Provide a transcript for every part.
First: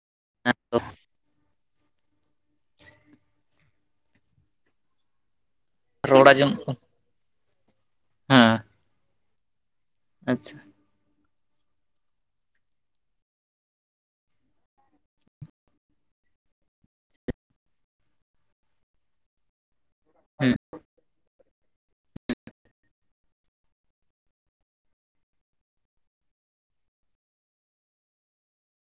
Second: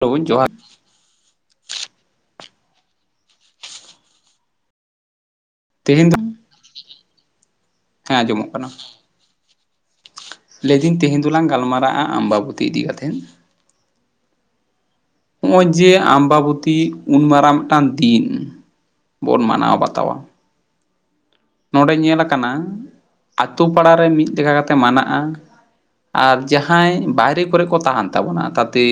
ᱰᱩᱵᱩᱪ ᱡᱚᱦᱟᱨ ᱛᱮᱦᱮᱧ ᱫᱚ ᱨᱚᱲ ᱟᱡᱚᱢ ᱦᱮᱸ ᱟᱸᱡᱚᱢᱚᱜ ᱠᱟᱱᱟ ᱟᱪᱪᱷᱟ ᱞᱟᱹᱭᱮᱫᱤᱧ ᱛᱮᱦᱮᱧ ᱫᱚᱞᱟᱝ ᱜᱟᱞᱢᱟᱨᱟᱜᱼᱟ ᱟᱢᱵᱟᱵᱚᱛᱤ ᱤᱫᱤ ᱠᱟᱛᱮᱫ᱾ ᱱᱚᱜ ᱚᱼᱚᱭ ᱡᱮ ᱟᱢᱵᱟᱵᱚᱛᱤ ᱩᱱ ᱢᱟᱨᱟᱝ ᱢᱤᱫᱴᱟᱝ ᱫᱤᱱ ᱵᱚᱱ ᱢᱟᱱᱟᱣ ᱵᱟᱛᱟᱣᱟ᱾ ᱦᱮᱸ ᱱᱚᱰᱮ ᱧᱮᱞ ᱟᱠᱟᱱᱟ ᱟᱛᱩ ᱯᱟᱲᱟᱨ ᱨᱮ ᱢᱤᱫ ᱞᱮᱠᱟ ᱠᱟᱛᱮᱜ ᱢᱟᱱᱟᱜᱼᱟ᱾ ᱟᱨ ᱡᱟᱦᱟᱸᱭ ᱵᱟᱭᱨᱮ ᱠᱚᱨᱮ ᱠᱚ ᱛᱟᱦᱮᱱ ᱛᱟᱵᱚᱱᱟ ᱛᱟᱛᱮ᱾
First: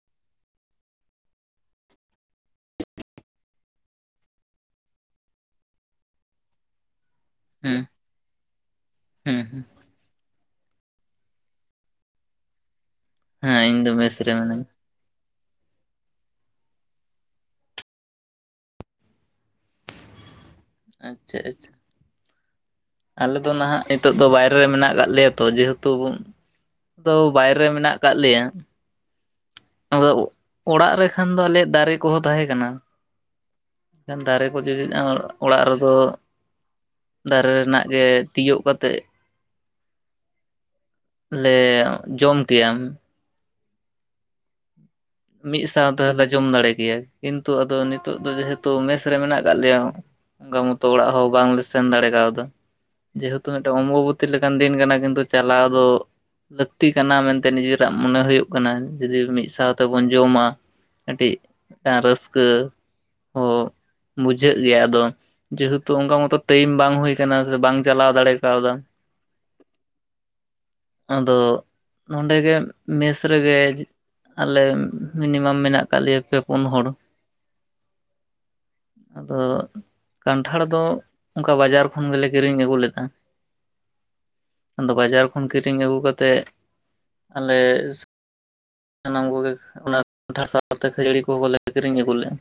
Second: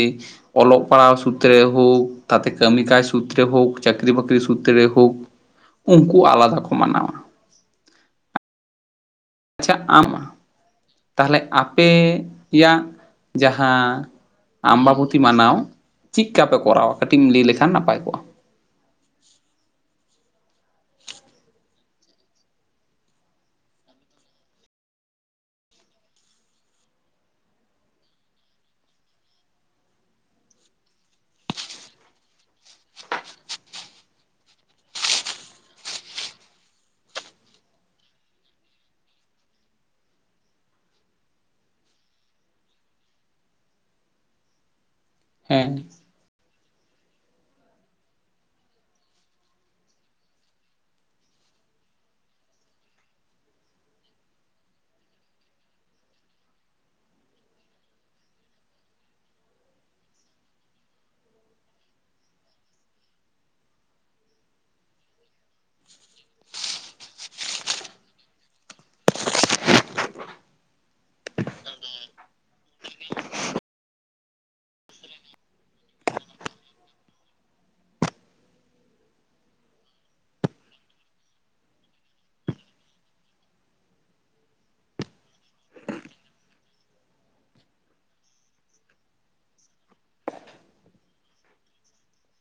ᱚᱞᱚᱜ ᱯᱟᱲᱦᱟᱣ ᱥᱩᱛᱨᱮ ᱦᱳᱠ ᱛᱟᱛᱮ ᱠᱟᱹᱢᱤ ᱠᱟᱡᱽ ᱥᱩᱛᱨᱮ ᱦᱳᱠ ᱪᱟᱹᱠᱨᱤ ᱵᱟᱹᱠᱨᱤ ᱥᱩᱛᱨᱮ ᱦᱳᱠ᱾ ᱩᱱᱠᱩ ᱟᱞᱟᱫᱟ ᱠᱚ ᱢᱟᱱᱟᱣᱟ᱾ ᱦᱮᱸ ᱟᱪᱪᱷᱟ ᱟᱢ ᱛᱟᱦᱚᱞᱮ ᱟᱯᱮᱭᱟᱜ᱾ ᱦᱮᱸ ᱤᱧ ᱡᱟᱦᱟᱸ ᱫᱚ ᱢᱮᱥ ᱨᱮ ᱢᱤᱱᱟᱹᱧᱟ ᱟᱢᱟᱵᱚᱵᱩᱛᱤ ᱢᱟᱱᱟᱣ ᱪᱮᱫ ᱞᱮᱠᱟᱯᱮ ᱠᱚᱨᱟᱣᱟ ᱠᱟᱹᱴᱤᱡ ᱮᱢ ᱞᱟᱹᱭ ᱞᱮᱠᱷᱟᱱ ᱱᱟᱯᱟᱭ ᱠᱚᱜᱼᱟ᱾ ᱟᱪᱪᱷᱟ ᱟᱪᱪᱷᱟ ᱟᱞᱮ ᱫᱚ ᱱᱟᱦᱟᱜ ᱱᱤᱛᱚᱜ ᱫᱚ ᱵᱟᱭᱨᱮ ᱨᱮ ᱢᱮᱱᱟᱜ ᱠᱟᱜ ᱞᱮᱭᱟ ᱛᱚ ᱡᱮᱦᱮᱛᱩ᱾ ᱫᱚ ᱵᱟᱭᱨᱮ ᱢᱮᱱᱟᱜ ᱟᱠᱟᱫ ᱞᱮᱭᱟ᱾ ᱟᱫᱚ ᱚᱲᱟᱜ ᱨᱮᱠᱷᱟᱱ ᱫᱚ ᱟᱞᱮᱭᱟᱜ ᱫᱟᱨᱮ ᱠᱚᱦᱚᱸ ᱛᱟᱦᱮᱸ ᱠᱟᱱᱟ᱾ ᱮᱱᱠᱷᱟᱱ ᱫᱟᱨᱮ ᱠᱚ ᱡᱩᱫᱤ ᱚᱲᱟᱜ ᱨᱮᱫᱚ᱾ ᱫᱟᱨᱮ ᱨᱮᱱᱟᱜ ᱜᱮ ᱛᱤᱭᱳᱜ ᱠᱟᱛᱮᱜ᱾ ᱞᱮ ᱡᱚᱢ ᱠᱮᱭᱟ᱾ ᱢᱤᱫ ᱦᱮᱸ ᱥᱟᱶ ᱛᱮᱦᱚᱸᱞᱮ ᱡᱚᱢ ᱫᱟᱲᱮ ᱠᱮᱭᱟ ᱠᱤᱱᱛᱩ ᱟᱫᱚ ᱱᱤᱛᱚᱜ ᱫᱚ ᱡᱮᱦᱮᱛᱩ ᱢᱮᱥ ᱨᱮ ᱢᱮᱱᱟᱜ ᱠᱟᱫ ᱞᱮᱭᱟ᱾ ᱚᱱᱠᱟ ᱢᱚᱛᱚ ᱚᱲᱟᱜ ᱦᱚᱸ ᱵᱟᱝᱞᱮ ᱥᱮᱱ ᱫᱟᱲᱮ ᱠᱟᱣᱫᱟ᱾ ᱡᱮᱦᱮᱛᱩ ᱢᱤᱫᱴᱮᱱ ᱚᱢᱵᱚᱵᱩᱛᱤ ᱞᱮᱠᱟᱱ ᱫᱤᱱ ᱠᱟᱱᱟ ᱠᱤᱱᱛᱩ ᱪᱟᱞᱟᱣ ᱫᱚ᱾ ᱞᱟᱹᱠᱛᱤ ᱠᱟᱱᱟ ᱢᱮᱱᱛᱮ ᱱᱤᱡᱮᱨᱟᱜ ᱢᱚᱱᱮ ᱦᱩᱭᱩᱜ ᱠᱟᱱᱟ ᱡᱩᱫᱤ ᱢᱤᱫ ᱥᱟᱶ᱾ ᱛᱮᱵᱚᱱ ᱡᱚᱢᱟ ᱢᱤᱫᱴᱤᱡ ᱨᱟᱹᱥᱠᱟᱹ᱾ ᱦᱚᱸ [unintelligible] ᱵᱩᱡᱷᱟᱹᱜ ᱜᱮᱭᱟ ᱟᱫᱚ᱾ ᱡᱮᱦᱮᱛᱩ ᱚᱱᱠᱟ ᱢᱚᱛᱚ ᱴᱟᱭᱤᱢ ᱵᱟᱝ ᱦᱩᱭ ᱟᱠᱟᱱᱟ ᱥᱮ ᱵᱟᱝ ᱪᱟᱞᱟᱣ ᱫᱟᱲᱮ ᱠᱟᱣᱫᱟ᱾ [inaudible] ᱟᱫᱚ ᱾ ᱱᱚᱸᱰᱮ ᱜᱮ ᱢᱮᱥ ᱨᱮᱜᱮ ᱟᱞᱮ ᱢᱤᱱᱤᱢᱟᱢ ᱢᱮᱱᱟ-ᱜ ᱟᱠᱟᱫ ᱞᱮᱭᱟ᱾ ᱯᱮ ᱯᱩᱱ ᱦᱚᱲ᱾ [inaudible] ᱟᱫᱚ ᱠᱟᱱᱴᱷᱽᱟᱲ ᱫᱚ, ᱚᱱᱠᱟ ᱵᱟᱡᱟᱨ ᱠᱷᱚᱱ ᱜᱮᱞᱮ, ᱠᱤᱨᱤᱧ ᱟᱹᱜᱩ ᱞᱮᱫᱟ᱾ ᱟᱫᱚ᱾ ᱵᱟᱡᱟᱨ ᱠᱷᱚᱱ ᱠᱤᱨᱤᱧ ᱟᱹᱜᱩ ᱠᱟᱛᱮᱫ, ᱟᱞᱮ ᱥᱟᱱᱟᱢ ᱠᱚ-ᱜᱮ ᱚᱱᱟᱷᱟ ᱥᱟᱶᱛᱮ ᱠᱷᱟᱹᱡᱟᱹᱲᱤ ᱠᱚ-ᱦᱚᱸ ᱞᱮ ᱠᱤᱨᱤᱧ ᱟᱹᱜᱩ ᱞᱮᱫᱼᱟ᱾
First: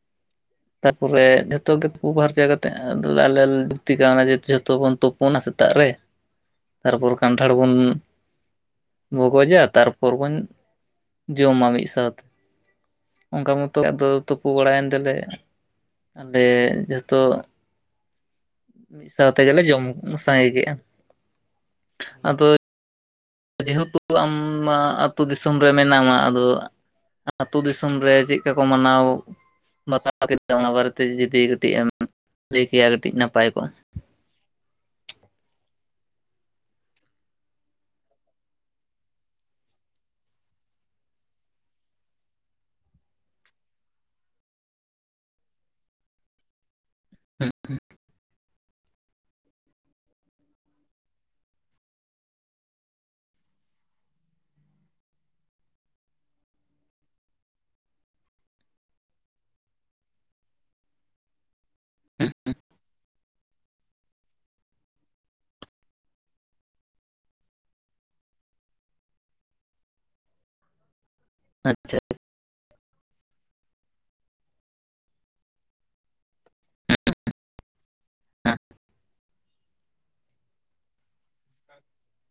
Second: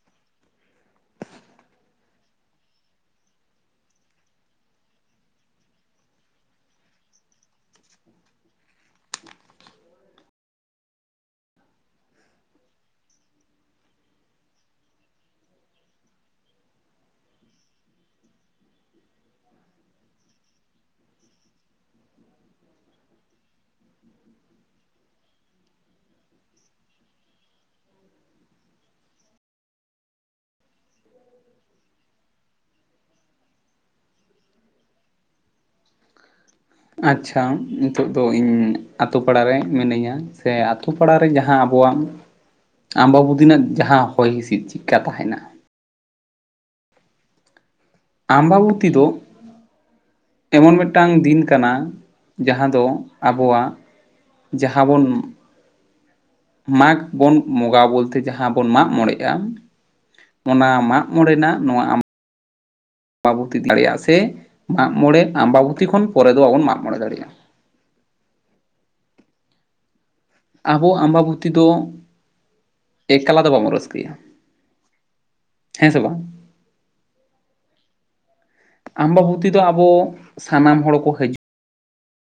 [inaudible] ᱛᱟᱯᱚᱨᱮ ᱾ ᱡᱷᱚᱛᱚ ᱜᱮ ᱛᱩᱯᱩ ᱯᱷᱟᱨᱪᱟ ᱠᱟᱛᱮᱮᱫ᱾ ᱟᱞᱮ ᱞᱩᱠᱛᱤ ᱠᱟᱣᱱᱟ ᱡᱮ ᱡᱷᱚᱛᱚ ᱵᱚᱱ ᱛᱚᱵ ᱚᱱᱟ ᱥᱮᱛᱟ-ᱜ ᱨᱮ, ᱛᱟᱨᱯᱚᱨ ᱠᱟᱱᱴᱷᱽᱟᱲ ᱵᱚᱱ ᱵᱚᱜᱚᱡᱟ᱾ ᱛᱟᱨᱯᱚᱨ ᱵᱚᱱ ᱡᱚᱢᱟ ᱢᱤᱫ ᱥᱟᱶᱛᱮ᱾ ᱚᱱᱠᱟ ᱢᱚᱛᱚ ᱟᱫᱚ ᱛᱩᱯᱩ ᱵᱟᱲᱟᱭᱮᱱ ᱛᱮᱞᱮ ᱟᱞᱮ ᱡᱚᱛᱚ ᱢᱤᱫ ᱥᱟᱶ ᱛᱮᱜᱮᱞᱮ, ᱡᱚᱢ ᱥᱟᱸᱜᱮ ᱠᱮᱫᱼᱟ᱾ ᱟᱫᱚ ᱡᱮᱦᱮᱛᱩ ᱟᱢ ᱟ ᱾ ᱟᱹᱛᱩ ᱫᱤᱥᱚᱢ ᱨᱮ ᱢᱮᱱᱟᱢᱟ᱾ ᱟᱫᱚ ᱟᱹᱛᱩ ᱫᱤᱥᱚᱢ ᱨᱮ, ᱪᱮᱫᱠᱟ ᱠᱚ ᱢᱟᱱᱟ-ᱣ ᱵᱟᱛᱟᱣ ᱠᱮᱫᱟ᱾ ᱚᱱᱟ ᱵᱟᱨᱮ ᱛᱮ ᱡᱩᱫᱤ ᱠᱟᱹᱴᱤᱡ, ᱮᱢ ᱞᱟᱹᱭ ᱠᱮᱭᱟ ᱾ ᱠᱟᱹᱴᱤᱡ ᱱᱟᱯᱟᱼᱭ ᱠᱚᱜ-ᱟ? ᱟᱪᱪᱷᱟᱸ ᱱᱤᱛᱚ-ᱜ ᱫᱚ᱾ ᱤᱧ ᱟᱹᱛᱩ ᱯᱟᱲᱟ ᱨᱮ ᱢᱤᱱᱟᱹᱧᱟ᱾ ᱥᱮ ᱟᱛᱩᱯᱼᱼ ᱯᱟᱲᱟ ᱨᱮ ᱡᱟᱦᱟᱸ ᱟᱵᱚᱣᱟᱼᱜ ᱟᱢᱵᱟᱵᱩᱫᱤ ᱨᱮᱱᱟ-ᱜ ᱡᱟᱦᱟᱸ ᱦᱚᱭ, ᱦᱤᱸᱥᱤᱫᱽ ᱪᱤᱜ ᱠᱟ ᱛᱟᱦᱮᱱᱟ᱾ ᱦᱩᱸ᱾ᱜ ᱦᱩᱸ᱾ ᱟᱢᱟᱼᱵᱩᱛᱤ ᱫᱚᱼᱼ ᱮᱢᱚᱱ ᱢᱤᱫᱴᱟᱝ ᱫᱤᱱ ᱠᱟᱱᱟ᱾ ᱡᱟᱦᱟᱸ ᱫᱚ ᱟᱵᱚᱣᱟᱼᱜᱼᱼ ᱡᱟᱦᱟᱸ ᱵᱚᱱᱼᱼ ᱢᱟᱜᱽ ᱵᱚᱱ ᱵᱚᱺᱜᱟ᱾ ᱵᱚᱞᱛᱮ ᱡᱟᱦᱟᱸ ᱵᱚᱱ ᱢᱟᱜ ᱢᱚᱬᱮᱸᱜ-ᱟ᱾ ᱚᱱᱟ ᱢᱟᱜ ᱢᱚᱬᱮᱸ ᱨᱮᱱᱟ-ᱜ ᱱᱚᱣᱟ ᱾ᱟᱢᱼᱼ ᱩᱸ ᱩᱸ᱾ [inaudible] ᱟᱢᱵᱟ-ᱵᱩᱛᱤ ᱫᱟᱲᱮᱭᱟᱜ-ᱟ ᱥᱮ ᱢᱟᱜ ᱢᱚᱬᱮᱸ ᱟᱢᱵᱟ-ᱵᱩᱛᱤ ᱠᱷᱚᱱ ᱯᱚᱨᱮ ᱫᱚ᱾ ᱵᱟᱵᱚᱱ ᱢᱟᱜ ᱢᱚᱬᱮᱸ ᱫᱟᱲᱤᱜ-ᱟ᱾ ᱟᱵᱚᱣᱟᱼᱜ ᱟᱸᱢᱵᱟ-ᱵᱩᱛᱤ ᱫᱚᱼᱼ ᱟᱪᱪᱷᱟ ᱮ ᱠᱟᱞᱟ ᱫᱚ, ᱵᱟᱵᱚᱱ ᱨᱟᱹᱥᱠᱟᱹ ᱭᱟ ᱾ᱦᱮᱸ ᱥᱮ ᱵᱟᱝ᱾ ᱟᱢᱵᱟᱵᱩᱛᱤ ᱫᱚ, ᱟᱵᱚ ᱥᱟᱱᱟᱢ ᱦᱚᱲ ᱠᱚ ᱦᱟᱹᱡᱩᱜᱼᱼ ᱟ᱾